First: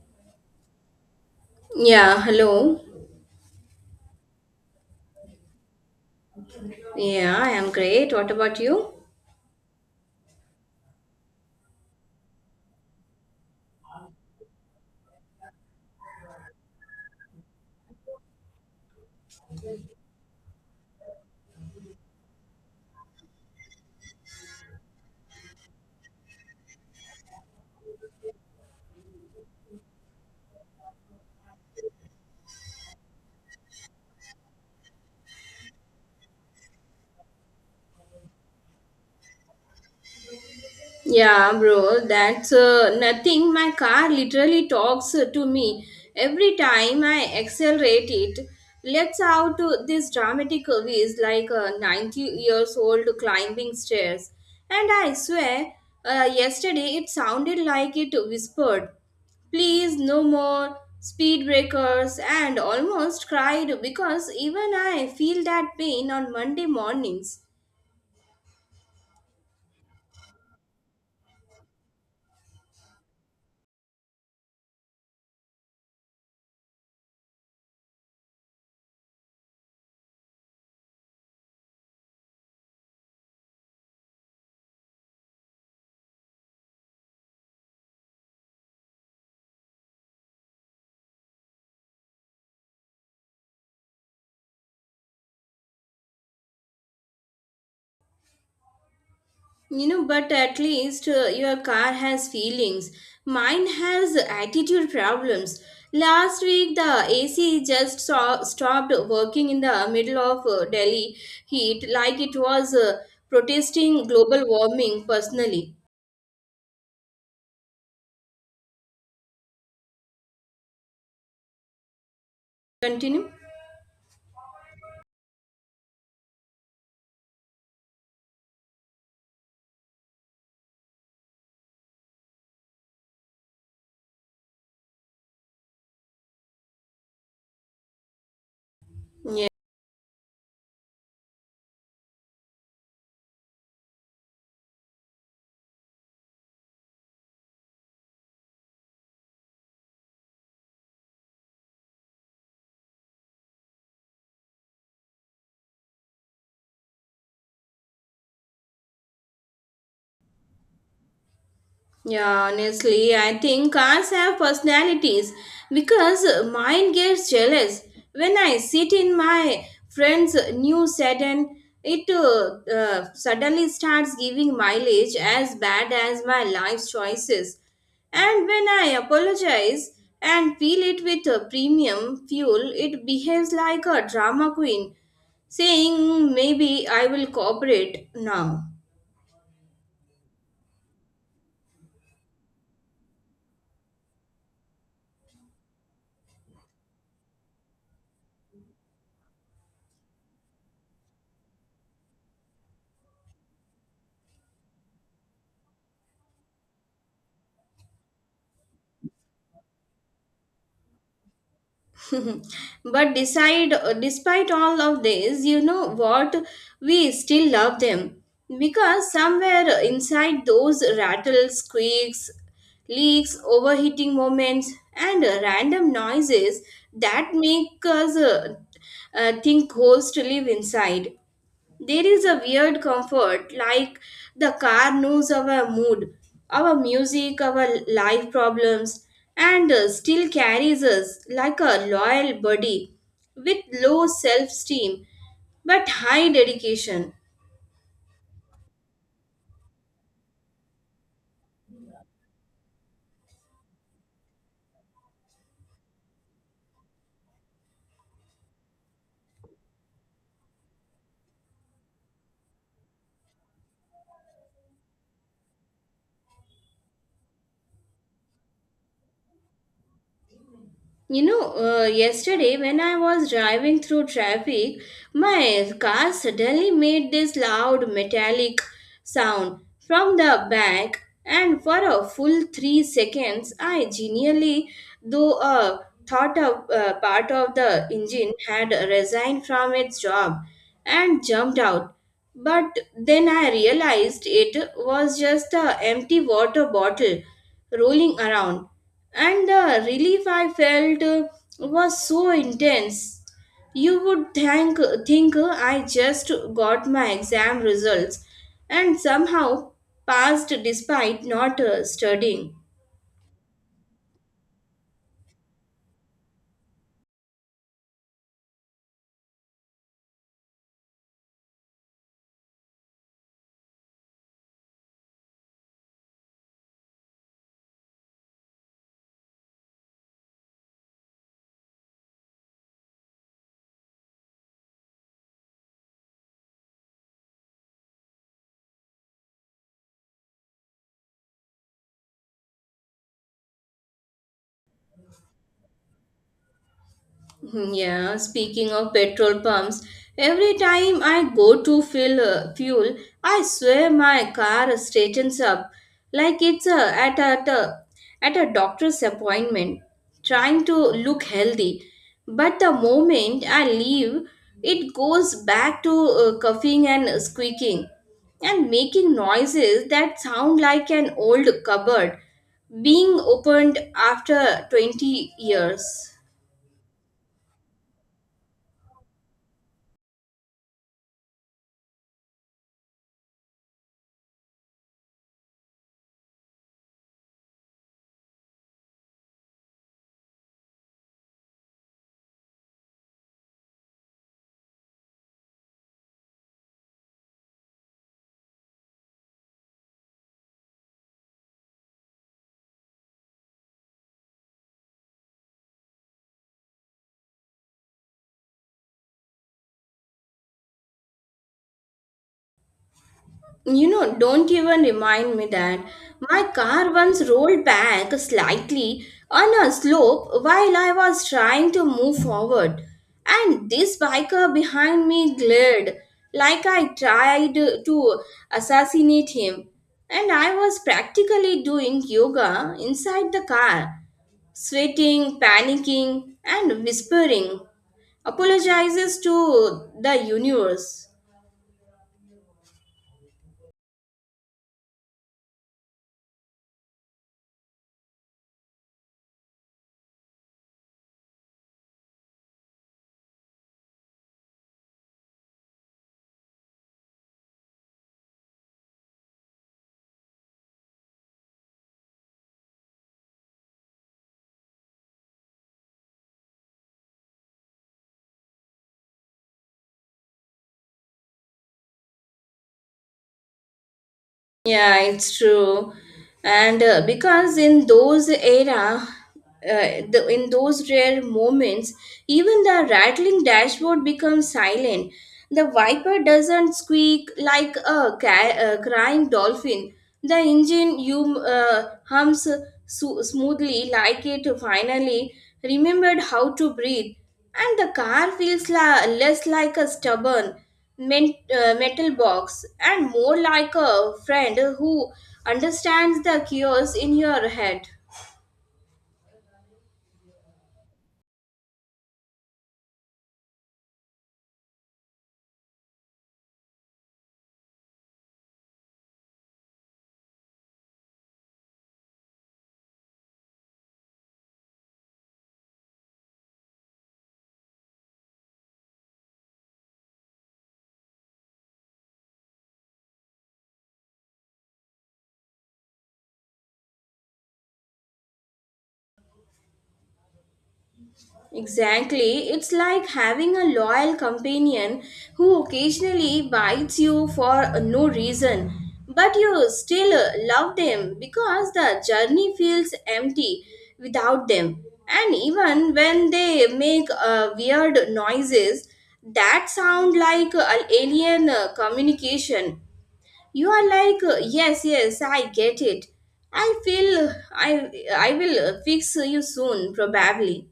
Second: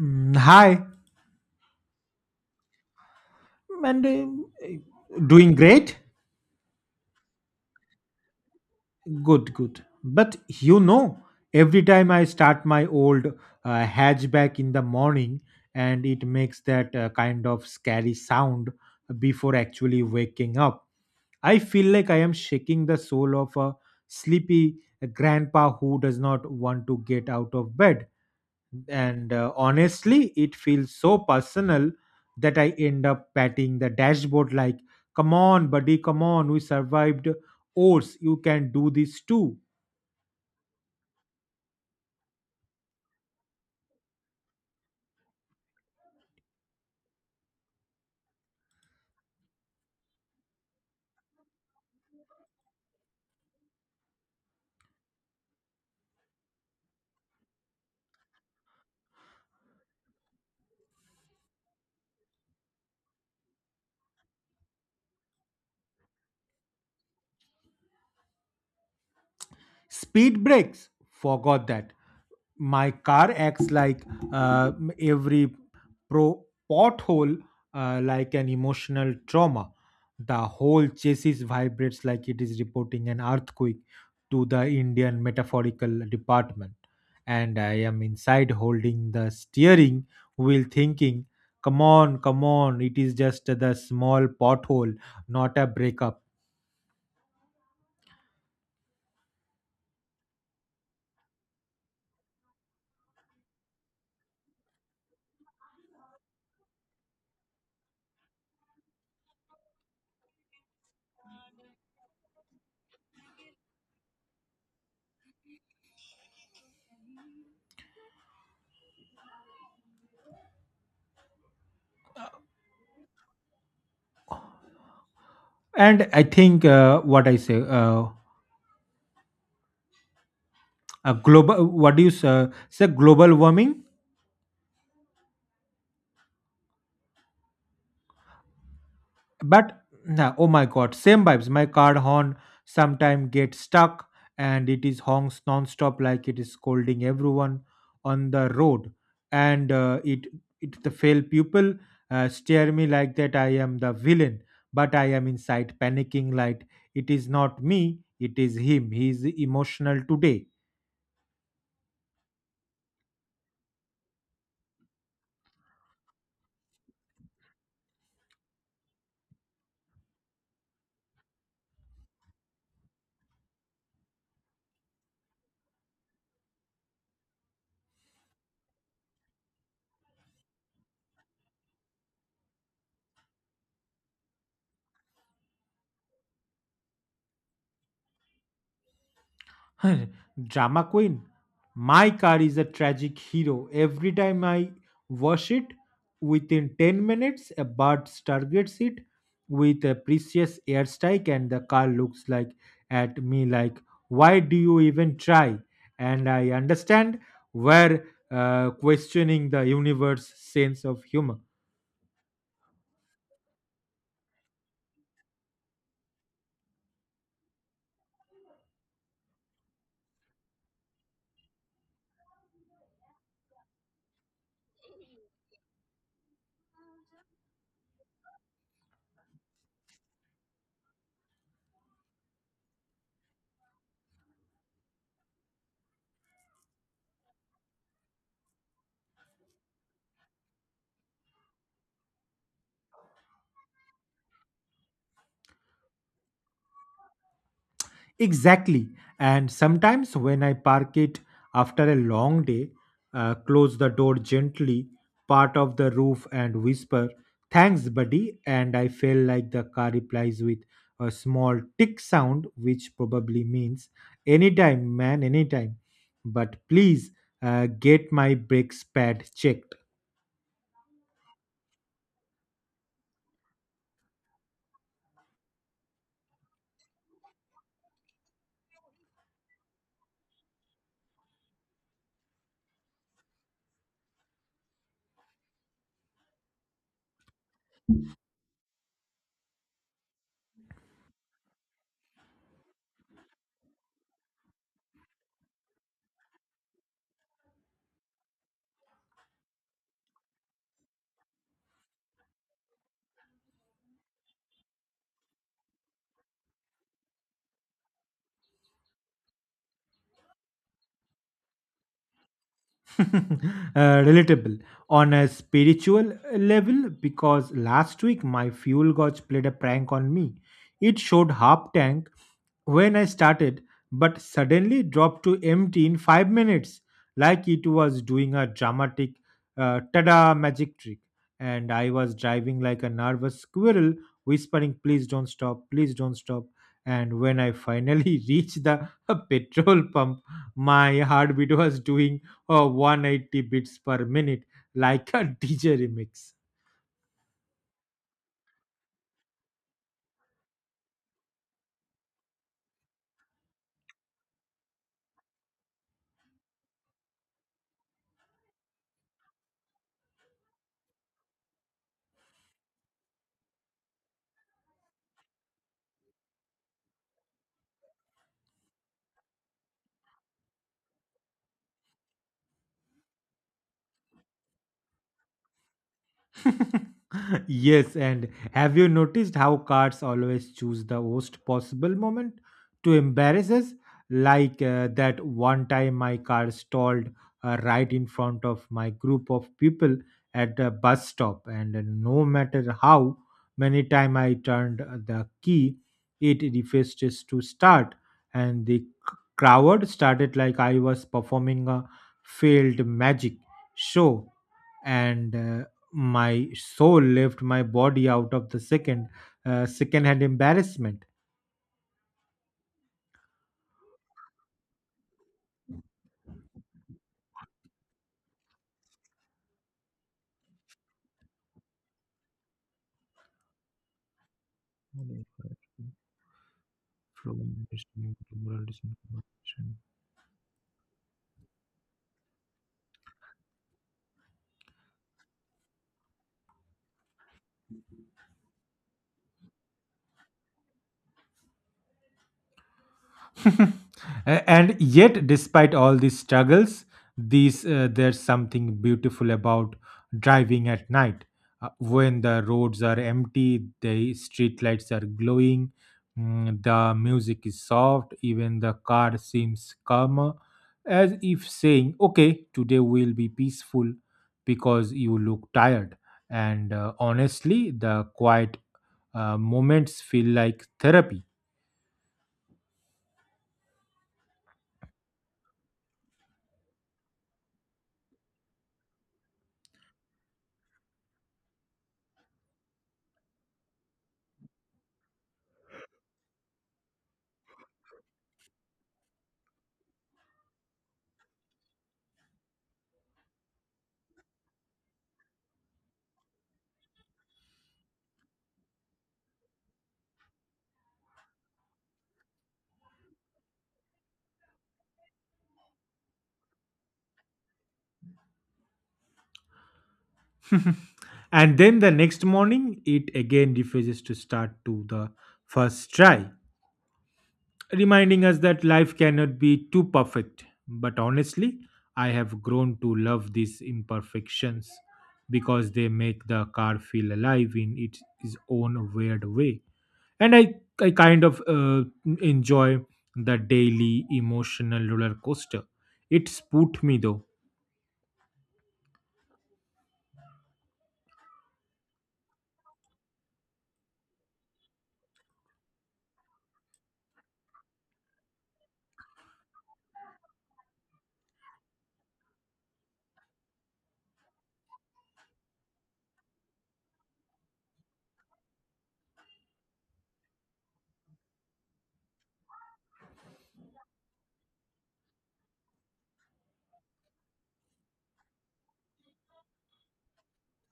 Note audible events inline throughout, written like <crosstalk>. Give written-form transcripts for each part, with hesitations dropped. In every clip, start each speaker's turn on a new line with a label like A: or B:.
A: Mm, hi,
B: Yeah, hello.
A: and doing great?
B: Yeah, I am great. What about you?
A: Good, good. But you know, every time I start my old hatchback in the morning, and it makes that kind of scary sound before actually waking up. I feel like I am shaking the soul of a sleepy grandpa who does not want to get out of bed. And honestly it feels so personal that I end up patting the dashboard like, come on buddy, come on, we survived ours, you can do this too.
B: Yeah, bro, that's nothing. My car literally talks to me every time I accelerate it. Let's out to this dramatic whiz like a 90 years old climbing stairs. And I swear, yesterday it sounded like it whispered, "Please, no more speed breakers," and almost cried because even I feel that pain on Monday mornings.
A: Speed breaks forgot that my car acts like uh, every pro pothole like an emotional trauma. The whole chassis vibrates like it is reporting an earthquake to the Indian metaphorical department, and I am inside holding the steering wheel thinking, come on, come on, it is just the small pothole, not a breakup.
B: You know, but at least your car has feelings. Mine has attitude problems. Last week, the AC stopped working in the middle of Delhi heat, like it was protesting global warming personally. Continue.
A: And i think uh, what I say, a global, what do you say, global warming. But nah, oh my god, same vibes. My car horn sometime gets stuck and it is honks non-stop like it is scolding everyone on the road. And it the fail pupil stare me like that I am the villain, but I am inside panicking like, it is not me, it is him. He is emotional today.
B: Yeah, honestly, I think cars have personalities because mine gets jealous when I sit in my friend's new sedan. It suddenly starts giving mileage as bad as my life choices. And when I apologize and fill it with a premium fuel, it behaves like a drama queen, saying, "Maybe I will cooperate now."
A: <laughs> Drama queen. My car is a tragic hero. Every time I wash it, within 10 minutes, a bird targets it with a precious airstrike, and the car looks like at me like, why do you even try? And I understand where questioning the universe's sense of humor.
B: <laughs> But decide, despite all of this, you know what, we still love them because somewhere inside those rattles, squeaks, leaks, overheating moments and random noises that make us think ghosts live inside, there is a weird comfort, like the car knows our mood, our music, our life problems, and still carries us like a loyal buddy with low self esteem but high dedication.
A: Exactly. And sometimes when I park it after a long day, close the door gently, part of the roof, and whisper, thanks, buddy. And I feel like the car replies with a small tick sound, which probably means, anytime, man, anytime. But please get my brakes pad checked.
B: You know, yesterday when I was driving through traffic, my car suddenly made this loud metallic sound from the back, and for a full 3 seconds, I genuinely, though uh, thought a part of the engine had resigned from its job and jumped out. But then I realized it was just an empty water bottle rolling around, and the relief I felt was so intense. You would think I just got my exam results and somehow passed despite not studying.
A: <laughs> Relatable on a spiritual level because last week my fuel gauge played a prank on me. It showed half tank when I started, but suddenly dropped to empty in 5 minutes, like it was doing a dramatic tada magic trick. And I was driving like a nervous squirrel, whispering, please don't stop, please don't stop. And when I finally <laughs> reached the <laughs> petrol pump, my heartbeat was doing 180 beats per minute, like a <laughs> DJ remix.
B: Yeah, speaking of petrol pumps, every time I go to fill fuel, I swear my car straightens up like it's at a at a at a doctor's appointment, trying to look healthy. But the moment I leave, it goes back to coughing and squeaking and making noises that sound like an old cupboard being opened after 20 years.
A: <laughs> Yes, and have you noticed how cards always choose the worst possible moment to embarrass us? Like that one time my car stalled right in front of my group of people at the bus stop, and no matter how many time I turned the key, it refuses to start, and the crowd started like I was performing a failed magic show, and my soul left my body out of the second hand embarrassment.
B: You know, don't even remind me that my car once rolled back slightly on a slope while I was trying to move forward, and this biker behind me glared like I
A: Flow,
B: tried to
A: moral
B: assassinate
A: disinformation.
B: him. And I was practically doing yoga inside the car, sweating, panicking, and whispering apologizes to the universe.
A: <laughs> And yet despite all these struggles these there's something beautiful about driving at night when the roads are empty, the street lights are glowing, the music is soft, even the car seems calmer, as if saying, okay, today will be peaceful because you look tired. And honestly, the quiet moments feel like therapy.
B: Yeah, it's true. And because in those era, the, In those rare moments, even the rattling dashboard becomes silent. The viper doesn't squeak like a crying dolphin. The engine hums smoothly like it finally remembered how to breathe. And the car feels less like a stubborn metal box and more like a friend who understands the chaos in your head.
A: <laughs> And then the next morning, it again refuses to start to the first try, reminding us that life cannot be too perfect. But honestly, I have grown to love these imperfections because they make the car feel alive in its own weird way. And I kind of enjoy the daily emotional roller coaster. It's put me though.
B: Exactly. It's like having a loyal companion who occasionally bites you for no reason, but you still love them because the journey feels empty without them. And even when they make weird noises that sound like an alien communication, you are like, yes, yes, I get it. I I will fix you soon, probably.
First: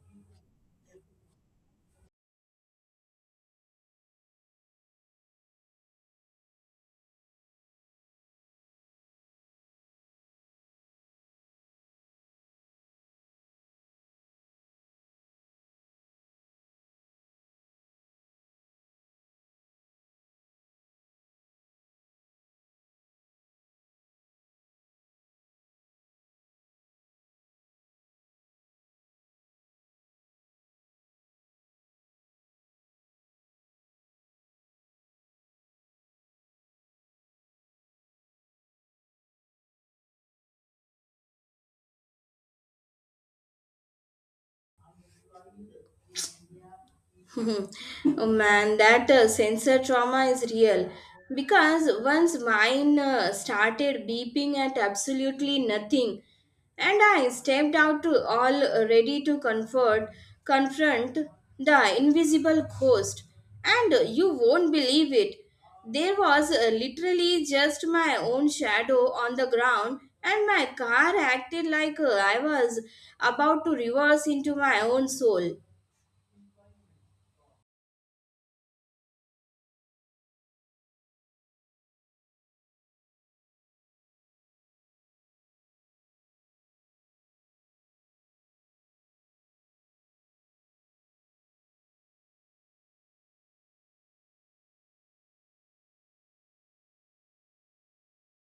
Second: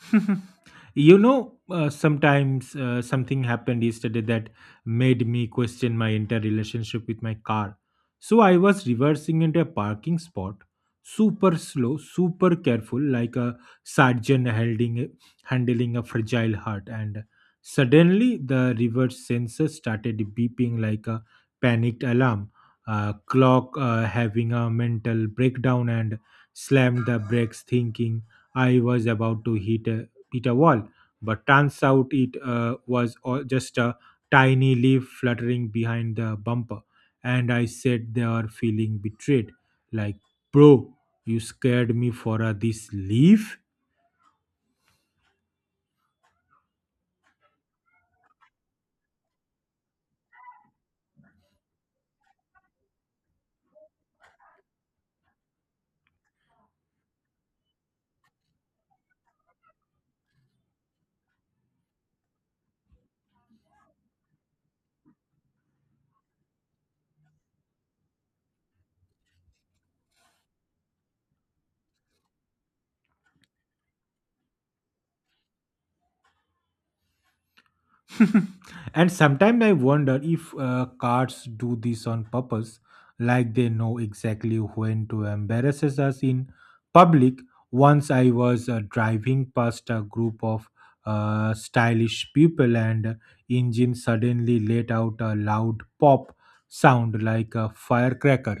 A: <laughs> You know, sometimes something happened yesterday that made me question my entire relationship with my car. So I was reversing into a parking spot, super slow, super careful, like a surgeon handling a fragile heart, and suddenly the reverse sensor started beeping like a panicked alarm. Clock having a mental breakdown and slammed the brakes, thinking I was about to hit a wall, but turns out it was all just a tiny leaf fluttering behind the bumper. And I sat there feeling betrayed, like, bro, you scared me for this leaf?
B: <laughs> Oh man, that sensor trauma is real. Because once mine started beeping at absolutely nothing, and I stepped out to all ready to confront the invisible ghost. And you won't believe it. There was literally just my own shadow on the ground, and my car acted like I was about to reverse into my own soul.
A: <laughs> And sometimes I wonder if cards do this on purpose, like they know exactly when to embarrass us in public. Once I was driving past a group of stylish people, and engine suddenly let out a loud pop sound like a firecracker,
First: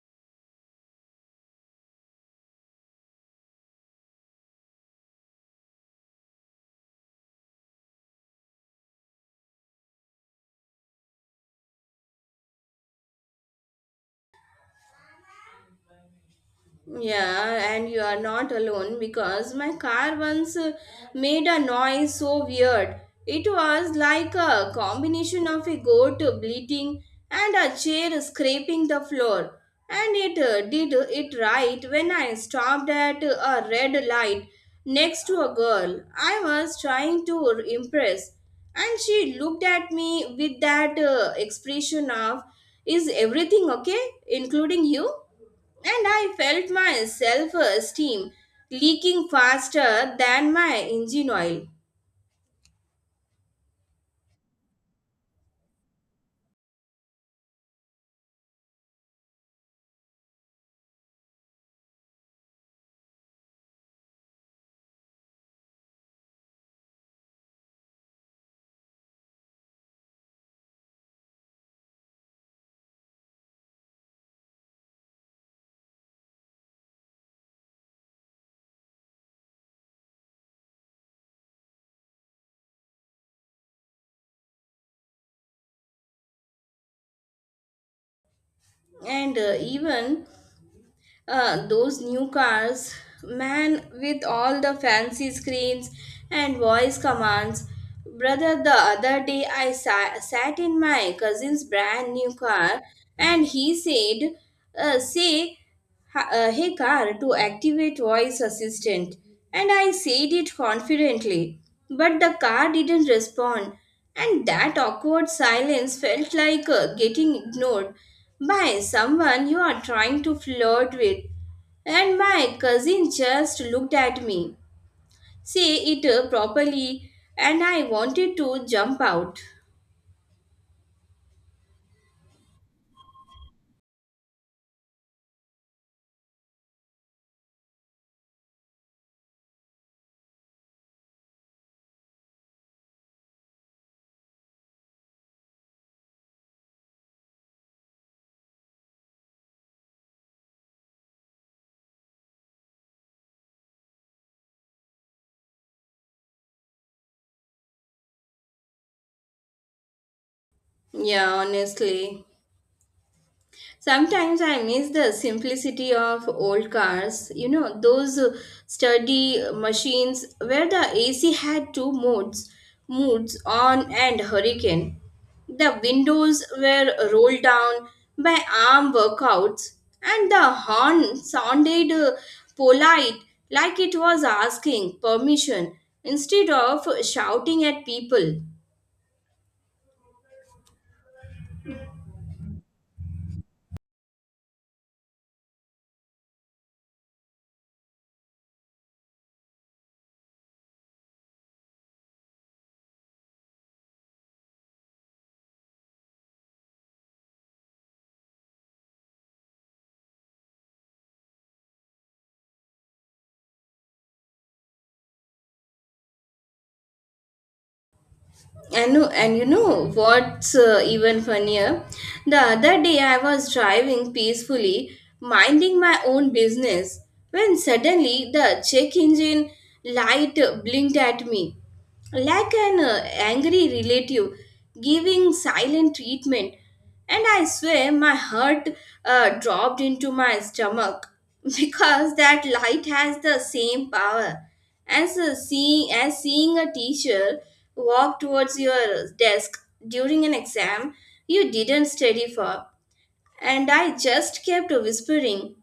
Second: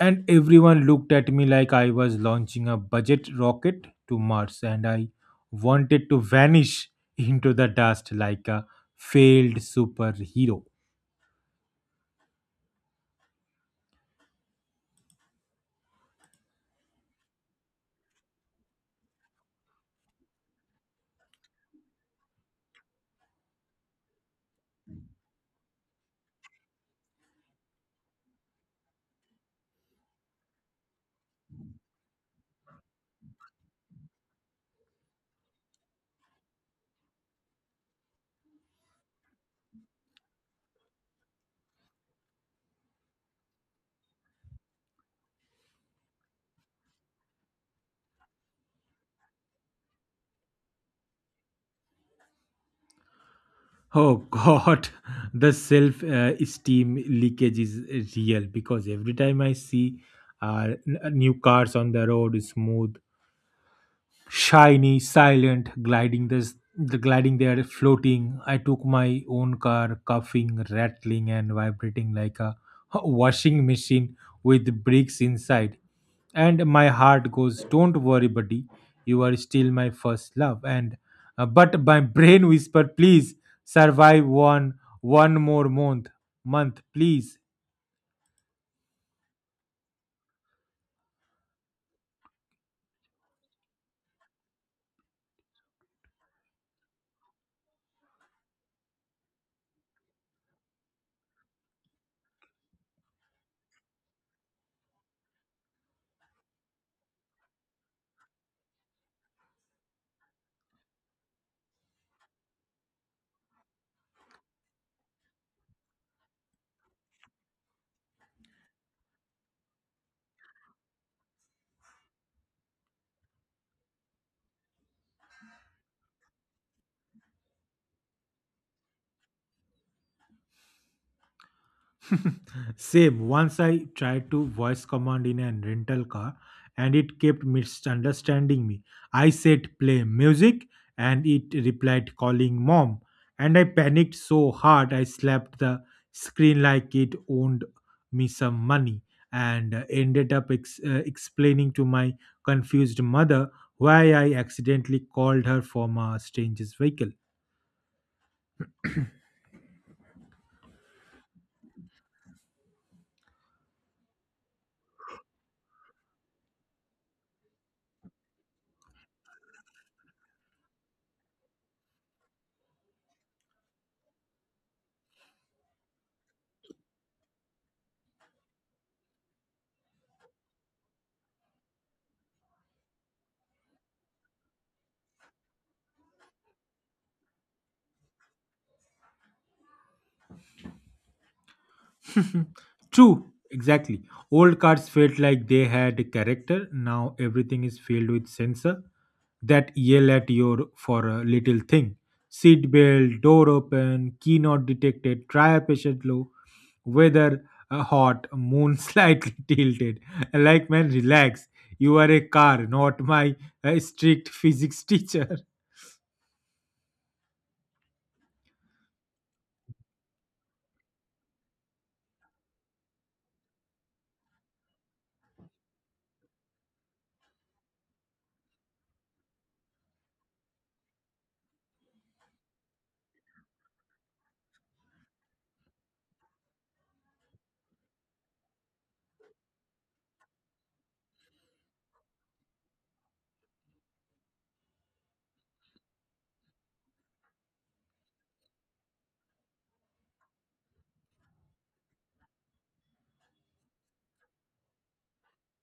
A: and everyone looked at me like I was launching a budget rocket to Mars, and I wanted to vanish <laughs> into the dust like a failed superhero.
B: Yeah, and you are not alone because my car once made a noise so weird. It was like a combination of a goat bleating and a chair scraping the floor. And it did it right when I stopped at a red light next to a girl I was trying to impress. And she looked at me with that expression of, "Is everything okay, including you?" And I felt my self esteem leaking faster than my engine oil.
A: Oh god, <laughs> the self esteem leakage is real because every time I see new cars on the road, smooth, shiny, silent, gliding this, the gliding there, floating. I took my own car, coughing, rattling, and vibrating like a <laughs> washing machine with bricks inside. And my heart goes, don't worry, buddy, you are still my first love. And but my <laughs> brain whisper, please survive one more month, please.
B: And even those new cars, man, with all the fancy screens and voice commands. Brother, the other day I sat in my cousin's brand new car and he said, "Say, hey car," to activate voice assistant. And I said it confidently, but the car didn't respond. And that awkward silence felt like getting ignored by someone you are trying to flirt with. And my cousin just looked at me, "Say it properly," and I wanted to jump out.
A: <laughs> Same. Once I tried to voice command in a rental car and it kept misunderstanding me. I said play music and it replied calling mom. And I panicked so hard I slapped the screen like it owned me some money, and ended up explaining to my confused mother why I accidentally called her from a stranger's vehicle.
B: Yeah, honestly. Sometimes I miss the simplicity of old cars, you know, those sturdy machines where the AC had two modes, moods on and hurricane. The windows were rolled down by arm workouts, and the horn sounded polite, like it was asking permission instead of shouting at people.
A: True, exactly. Old cards felt like they had character. Now everything is filled with sensor that yell at you for a little thing. Seat belt, door open, key not detected, try a patient low, weather hot, moon <laughs> slightly tilted. Like man, relax. You are a car, not my strict physics <laughs> teacher.
B: And no- and you know what's even funnier, the other day I was driving peacefully, minding my own business, when suddenly the check engine light blinked at me like an angry relative giving silent treatment. And I swear my heart dropped into my stomach <laughs> because that light has the same power as seeing a teacher walked towards your desk during an exam you didn't study for, and I just kept whispering,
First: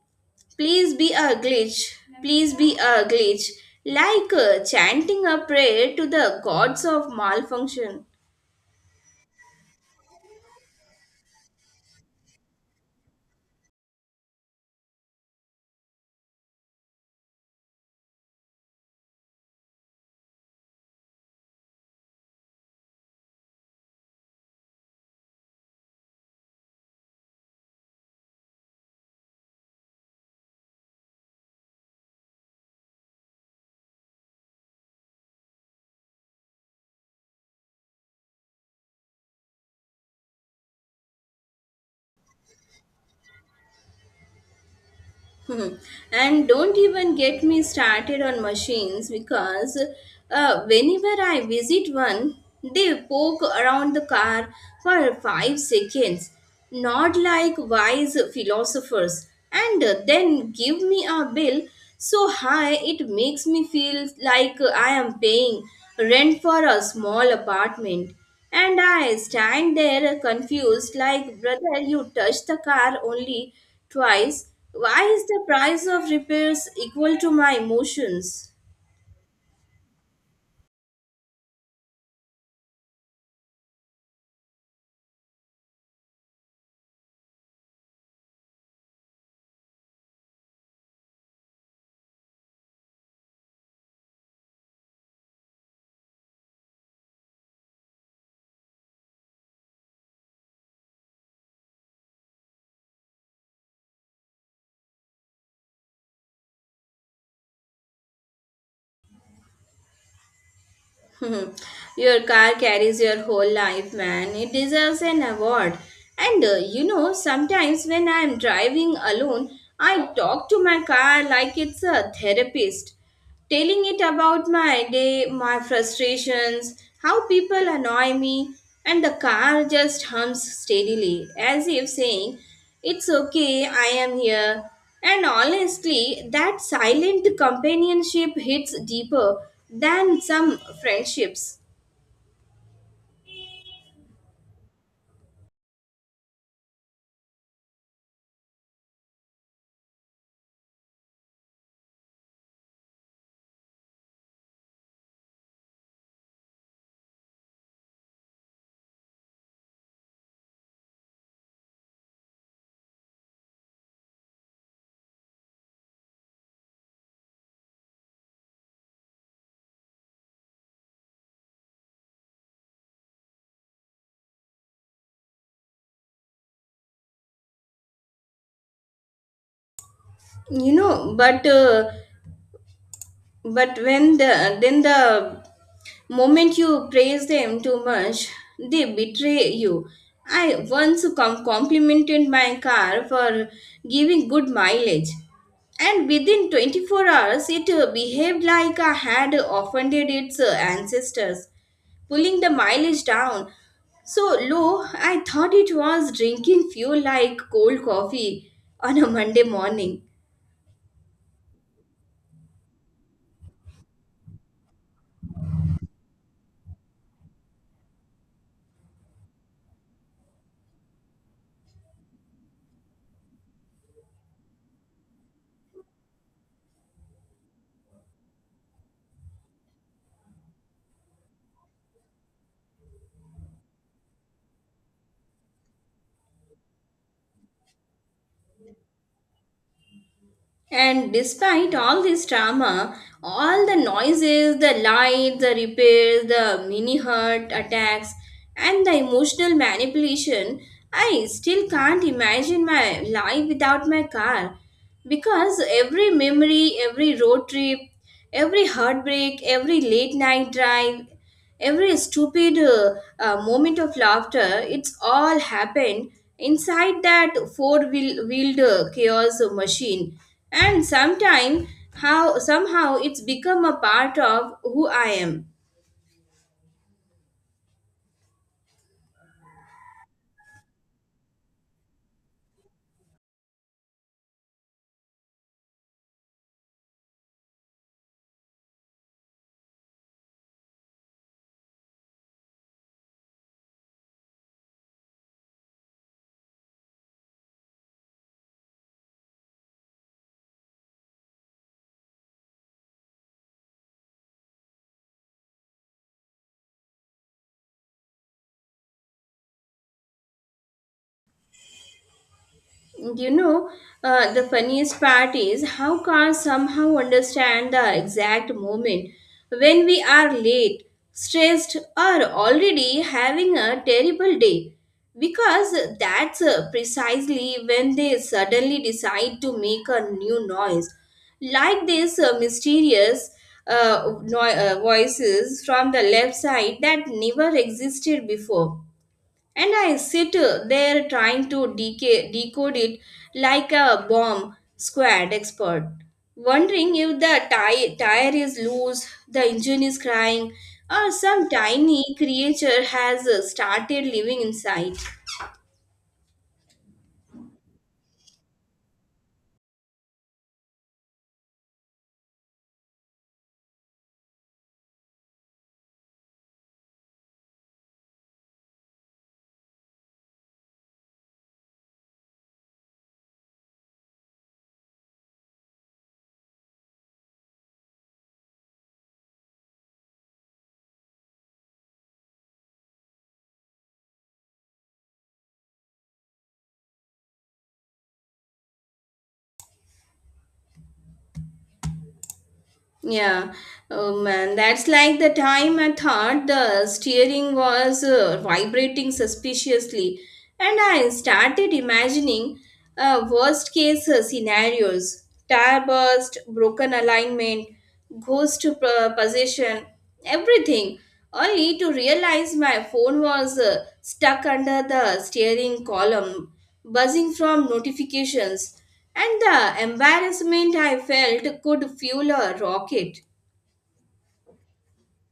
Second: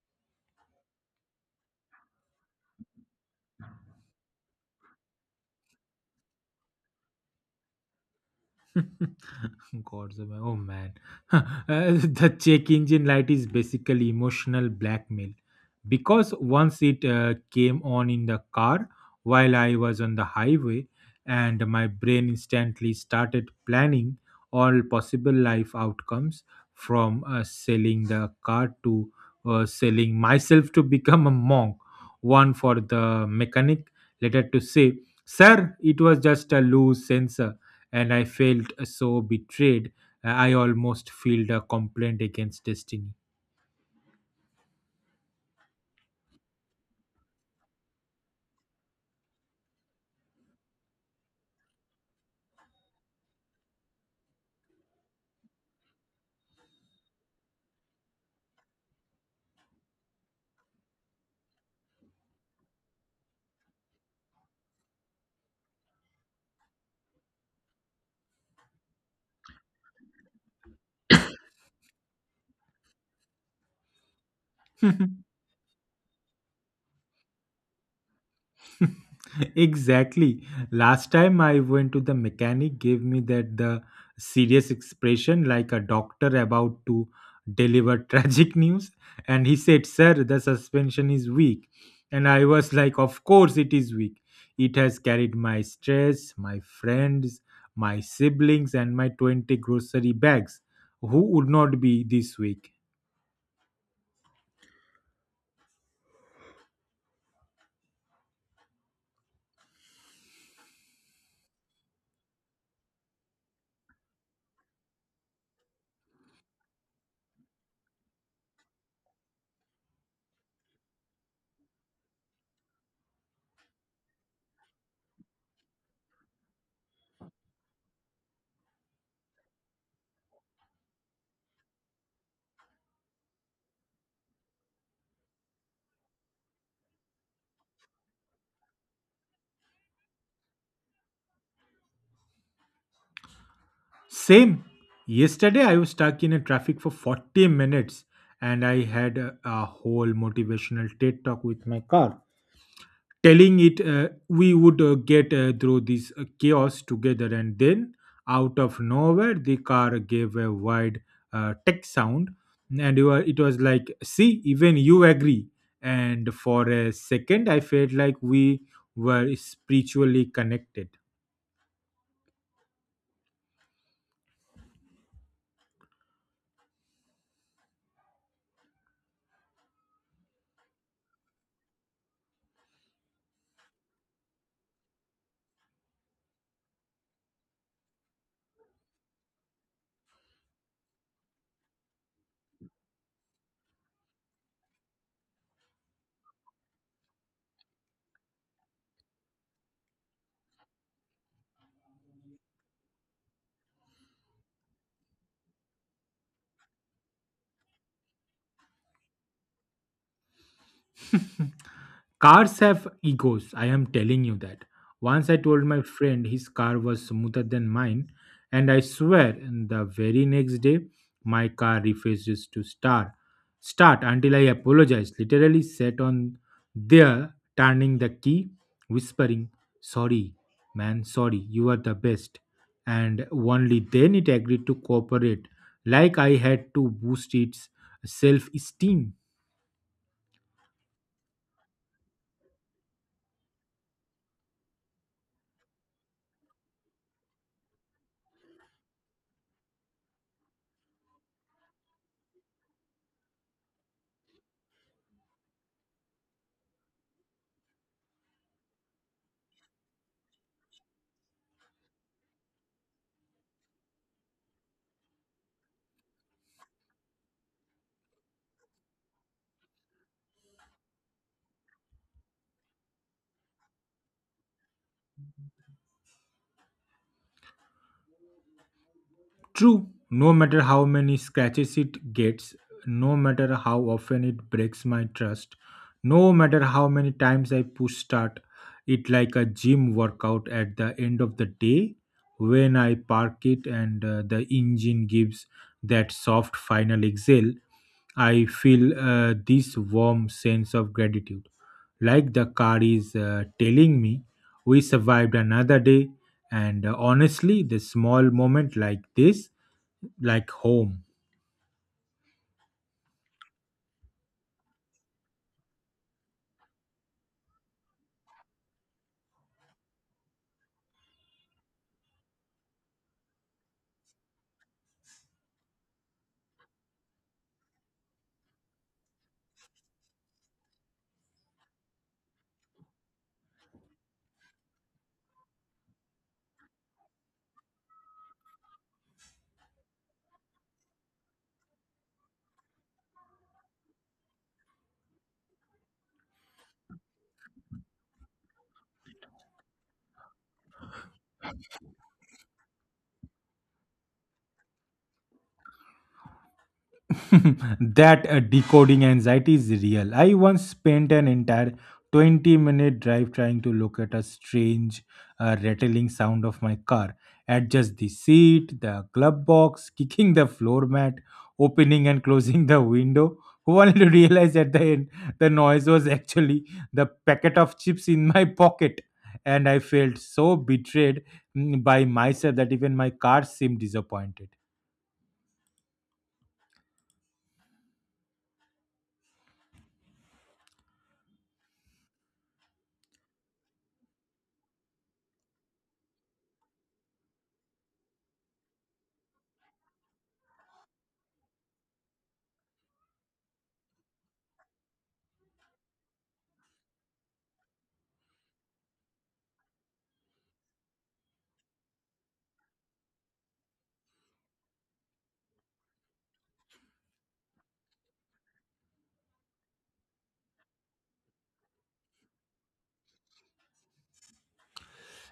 B: "Please be a glitch, please be a glitch," like chanting a prayer to the gods of malfunction.
A: <laughs> Gods of oh man, <laughs> uh, the check engine light is basically emotional blackmail because once it came on in the car while I was on the highway, and my brain instantly started planning all possible life outcomes, from selling the car to selling myself to become a monk, one for the mechanic, later to say, sir, it was just a loose sensor, and I felt so betrayed. I almost filed a complaint against destiny.
B: <laughs> Hmm. And don't even get me started on machines because whenever I visit one, they poke around the car for 5 seconds, not like wise philosophers, and then give me a bill so high it makes me feel like I am paying rent for a small apartment. And I stand there confused, like, brother, you touched the car only twice. Why
A: <laughs>
B: is the price of repairs equal to my emotions?
A: Exactly. Last time I went to the mechanic gave me that the serious expression like a doctor about to deliver <laughs> tragic news, and he said, "Sir, the suspension is weak." And I was like, "Of course it is weak. It has carried my stress, my friends, my siblings and my 20 grocery bags. Who would not be this weak?"
B: <laughs> Hmm. Your car carries your whole life, man. It deserves an award. And you know, sometimes when I'm driving alone, I talk to my car like it's a therapist, telling it about my day, my frustrations, how people annoy me, and the car just hums steadily, as if saying, "It's okay, I am here." And honestly, that silent companionship hits deeper than some friendships.
A: Same. Yesterday, I was stuck in a traffic for 40 minutes and I had a whole motivational TED talk with my car, telling it we would get through this chaos together. And then, out of nowhere, the car gave a wide tech sound, and you were, it was like, see, even you agree. And for a second, I felt like we were spiritually connected.
B: You know, but when the moment you praise them too much, they betray you. I once complimented my car for giving good mileage, and within 24 hours, it behaved like I had offended its ancestors, pulling the mileage down so low, I thought it was drinking fuel like cold coffee on a Monday morning.
A: Cars have egos, I am telling you that. Once I told my friend his car was smoother than mine, and I swear the very next day my car refuses to start until I apologized, literally sat on there turning the key, whispering, sorry, man, sorry, you are the best. And only then it agreed to cooperate, like I had to boost its self esteem.
B: And despite all this drama, all the noises, the lights, the repairs, the mini heart attacks, and the emotional manipulation, I still can't imagine my life without my car. Because every memory, every road trip, every heartbreak, every late night drive, every stupid moment of laughter, it's all happened inside that four-wheeled chaos machine. And sometime, how somehow it's become a part of who I am.
A: True, no matter how many scratches it gets, no matter how often it breaks my trust, no matter how many times I push start it like a gym workout at the end of the day when I park it and the engine gives that soft final exhale, I feel this warm sense of gratitude. Like the car is telling me, we survived another day, and honestly, the small moment like this like home.
B: You know, the funniest part is how cars somehow understand the exact moment when we are late, stressed, or already having a terrible day. Because that's precisely when they suddenly decide to make a new noise. Like this mysterious voices from the left side that never existed before, and I sit there trying to decode it like a bomb squad expert, wondering if the tire is loose, the engine is crying, or some tiny creature has started living inside.
A: <laughs> That decoding anxiety is real. I once spent an entire 20-minute drive trying to look at a strange rattling sound of my car, adjust the seat, the glove box, <laughs> kicking the floor mat, opening and closing the window. Only to realize at the end the noise was actually the packet of chips in my pocket. And I felt so betrayed by myself that even my car seemed disappointed.
B: Yeah, oh man, that's like the time I thought the steering was vibrating suspiciously, and I started imagining worst case scenarios, tire burst, broken alignment, ghost position, everything, only to realize my phone was stuck under the steering column, buzzing from notifications. And the embarrassment I felt could fuel a rocket.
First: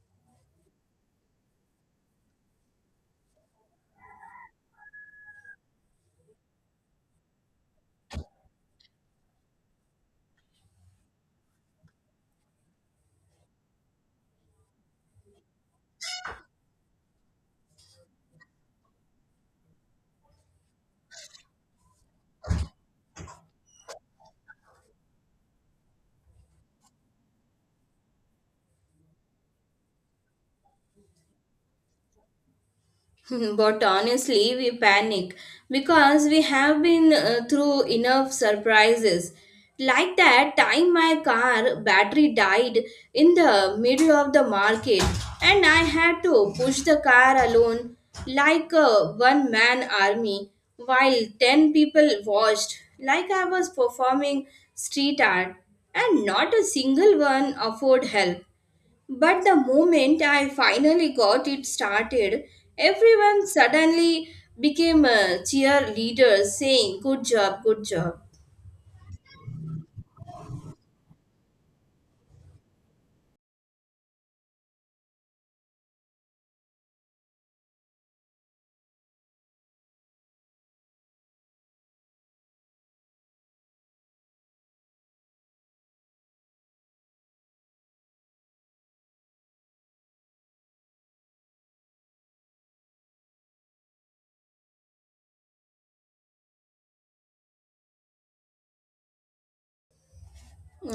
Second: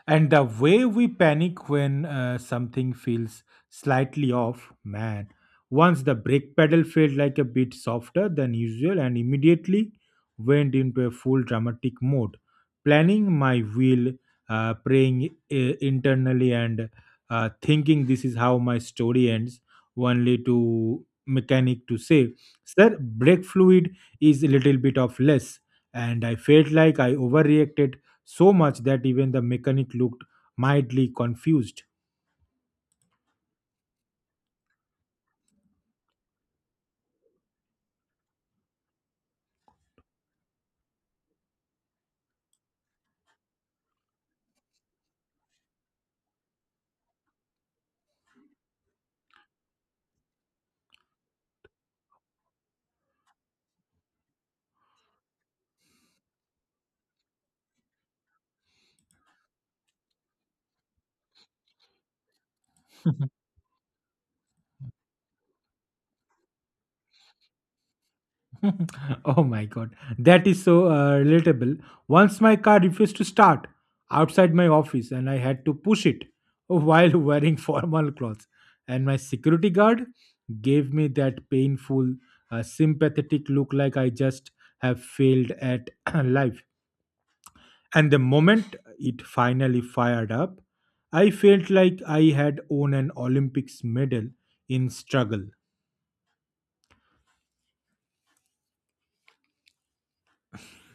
A: And the way we panic when something feels slightly off, man. Once the brake pedal felt like a bit softer than usual and immediately went into a full dramatic mode, planning my wheel, praying internally, and thinking this is how my story ends, only to mechanic to say, sir, brake fluid is a little bit of less. And I felt like I overreacted so much that even the mechanic looked mildly confused.
B: <laughs> But honestly, we panic because we have been through enough surprises. Like that time my car battery died in the middle of the market and I had to push the car alone like a one man army while 10 people watched like I was performing street art, and not a single one offered help. But the moment I finally got it started,
A: <laughs>
B: everyone suddenly became a cheerleader saying, "Good job, good job."
A: Oh my god, that is so relatable. Once my car refused to start outside my office and I had to push it while <laughs> wearing formal clothes, and my security guard gave me that painful, sympathetic look like I just have failed at <clears throat> life. And the moment it finally fired up, I felt like I had won an Olympics medal in struggle.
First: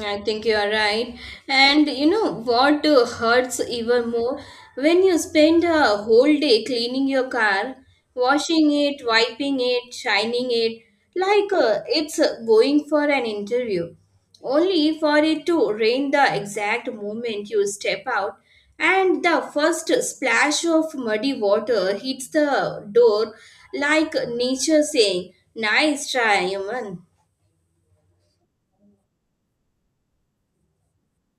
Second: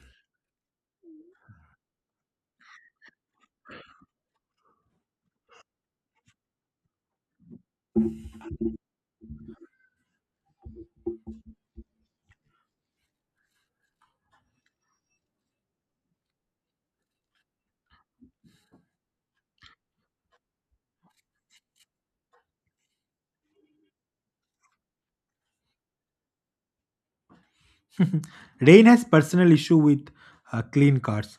B: I think you are right. And you know what hurts even more? When you spend a whole day cleaning your car, washing it, wiping it, shining it, like it's going for an interview, only for it to rain the exact moment you step out, and the first splash of muddy water hits the door like nature saying, "Nice try, human."
A: <laughs> Rain has personal issue with clean cars.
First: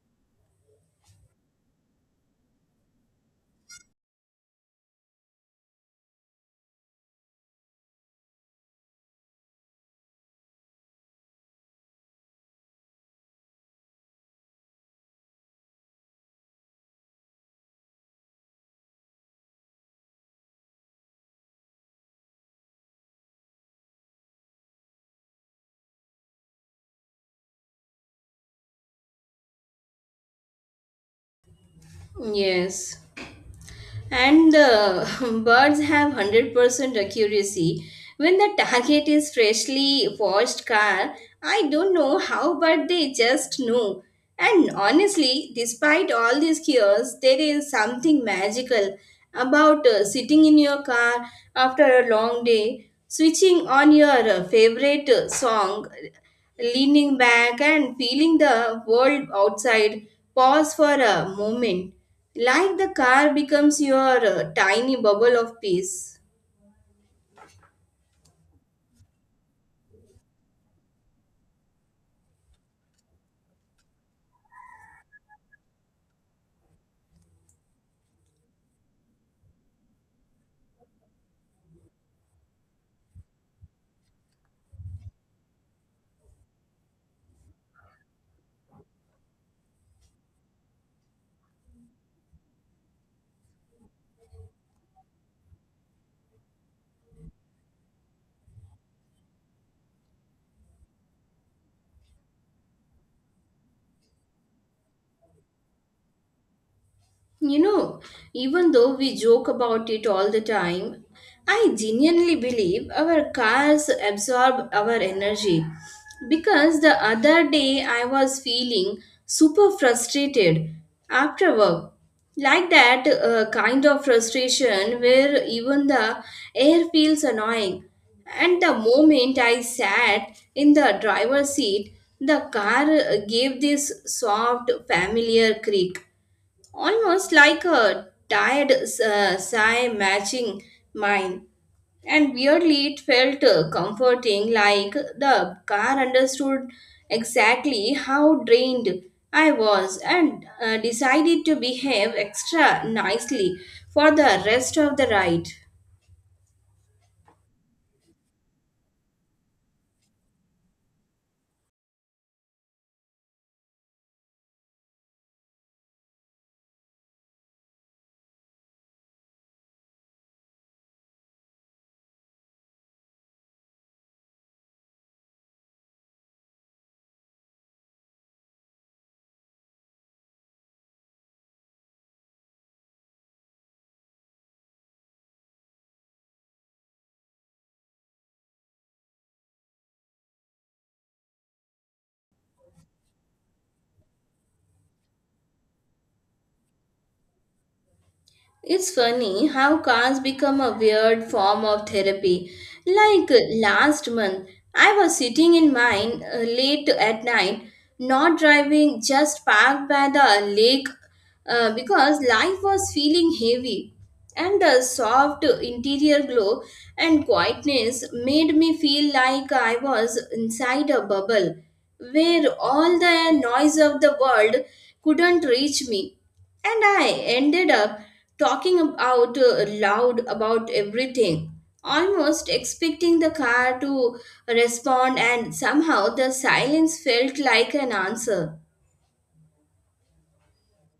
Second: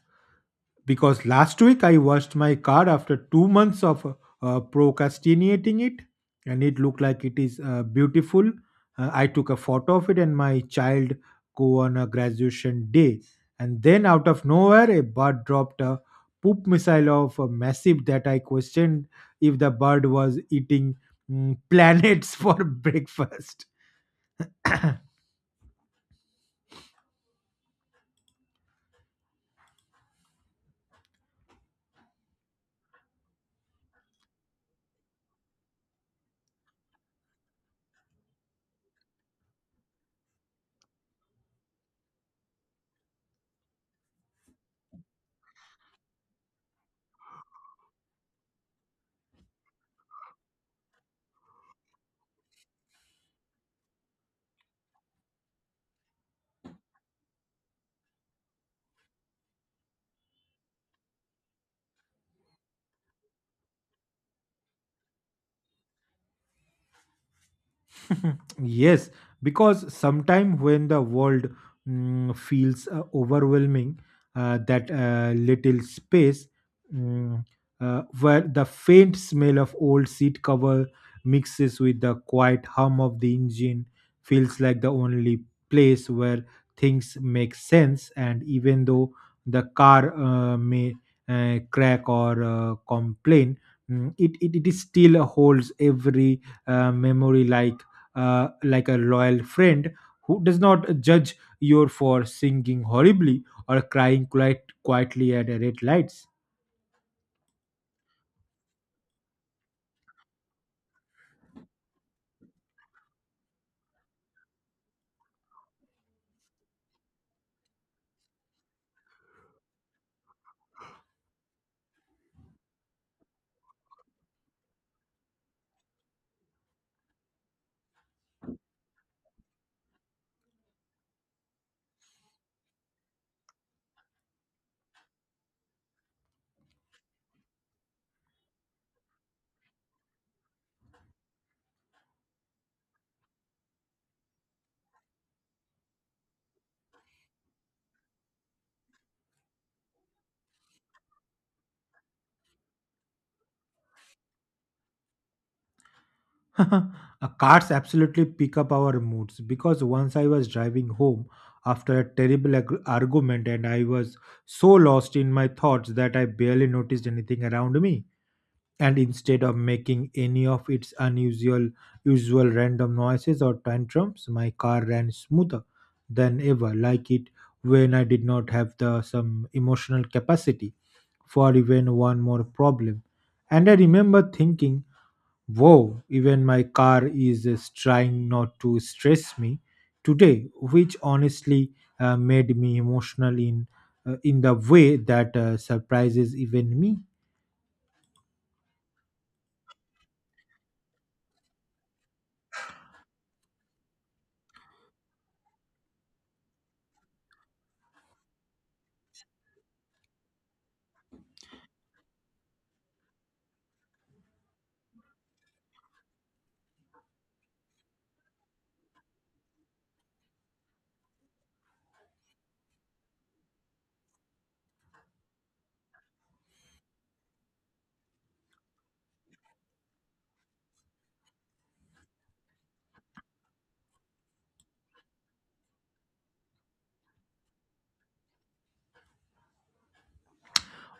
A: Because last week I washed my car after 2 months of procrastinating it, and it looked like it is beautiful. I took a photo of it, and my child go on a graduation day, and then out of nowhere, a bird dropped a poop missile of a massive that I questioned if the bird was eating planets <laughs> for breakfast.
B: Yes. And <laughs> birds have 100% accuracy when the target is freshly washed car. I don't know how, but they just know. And honestly, despite all these cures, there is something magical about sitting in your car after a long day, switching on your favorite song, leaning back and feeling the world outside pause for a moment. Like the car becomes your tiny bubble of peace.
A: <laughs> Yes, because sometimes when the world feels overwhelming, that little space, mm, where the faint smell of old seat cover mixes with the quiet hum of the engine, feels like the only place where things make sense. And even though the car may crack or complain, it is still holds every memory like a loyal friend who does not judge you for singing horribly or crying quite quietly at red lights.
B: You know, even though we joke about it all the time, I genuinely believe our cars absorb our energy. Because the other day I was feeling super frustrated after work. Like that kind of frustration where even the air feels annoying. And the moment I sat in the driver's seat, the car gave this soft, familiar creak, almost like a tired sigh matching mine. And weirdly, it felt comforting, like the car understood exactly how drained I was and decided to behave extra nicely for the rest of the ride.
A: <laughs> Cars absolutely pick up our moods because once I was driving home after a terrible argument and I was so lost in my thoughts that I barely noticed anything around me. And instead of making any of its unusual usual random noises or tantrums, my car ran smoother than ever, like it, when I did not have the some emotional capacity for even one more problem. And I remember thinking, whoa, even my car is trying not to stress me today, which honestly made me emotional in the way that surprises even me.
B: It's funny how cars become a weird form of therapy. Like last month, I was sitting in mine late at night, not driving, just parked by the lake because life was feeling heavy. And the soft interior glow and quietness made me feel like I was inside a bubble where all the noise of the world couldn't reach me. And I ended up talking ab- out loud about everything, almost expecting the car to respond, and somehow the silence felt like an answer.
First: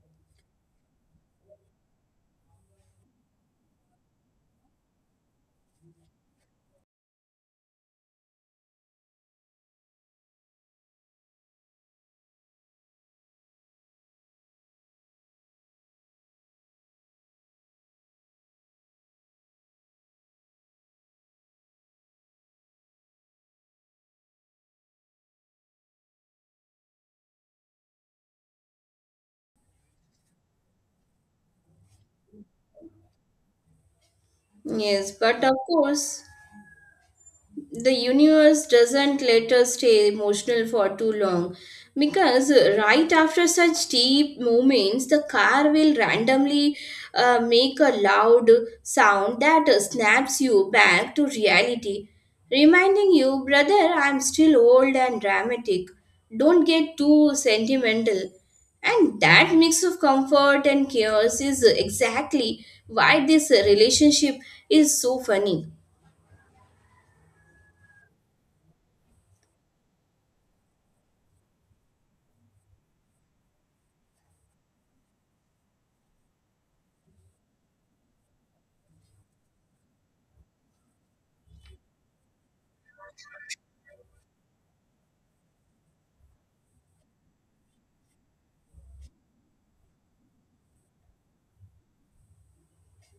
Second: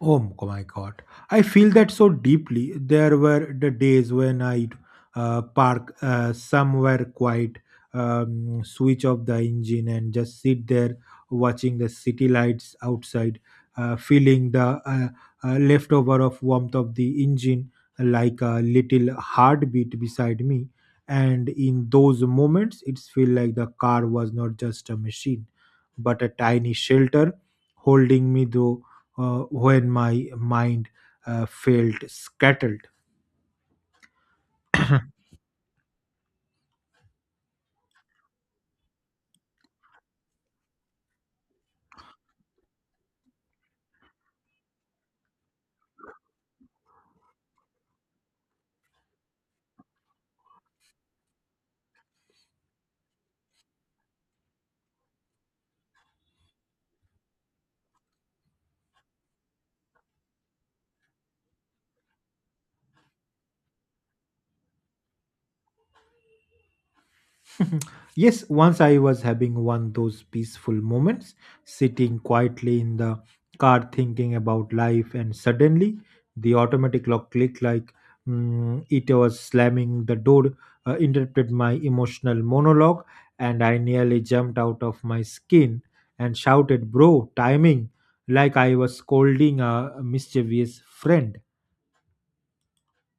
A: Oh my God. I feel that so deeply. There were the days when I'd park somewhere quiet, switch off the engine, and just sit there watching the city lights outside, feeling the leftover of warmth of the engine like a little heartbeat beside me. And in those moments, it felt like the car was not just a machine, but a tiny shelter holding me though when my mind felt scattered.
B: Yes, but of course, the universe doesn't let us stay emotional for too long, because right after such deep moments the car will randomly make a loud sound that snaps you back to reality, reminding you, "Brother, I'm still old and dramatic, don't get too sentimental." And that mix of comfort and chaos is exactly why this relationship is so funny.
A: Yes, once I was having one those peaceful moments, sitting quietly in the car thinking about life, and suddenly the automatic lock clicked like, it was slamming the door, interrupted my emotional monologue, and I nearly jumped out of my skin and shouted, bro, timing! Like I was scolding a mischievous friend.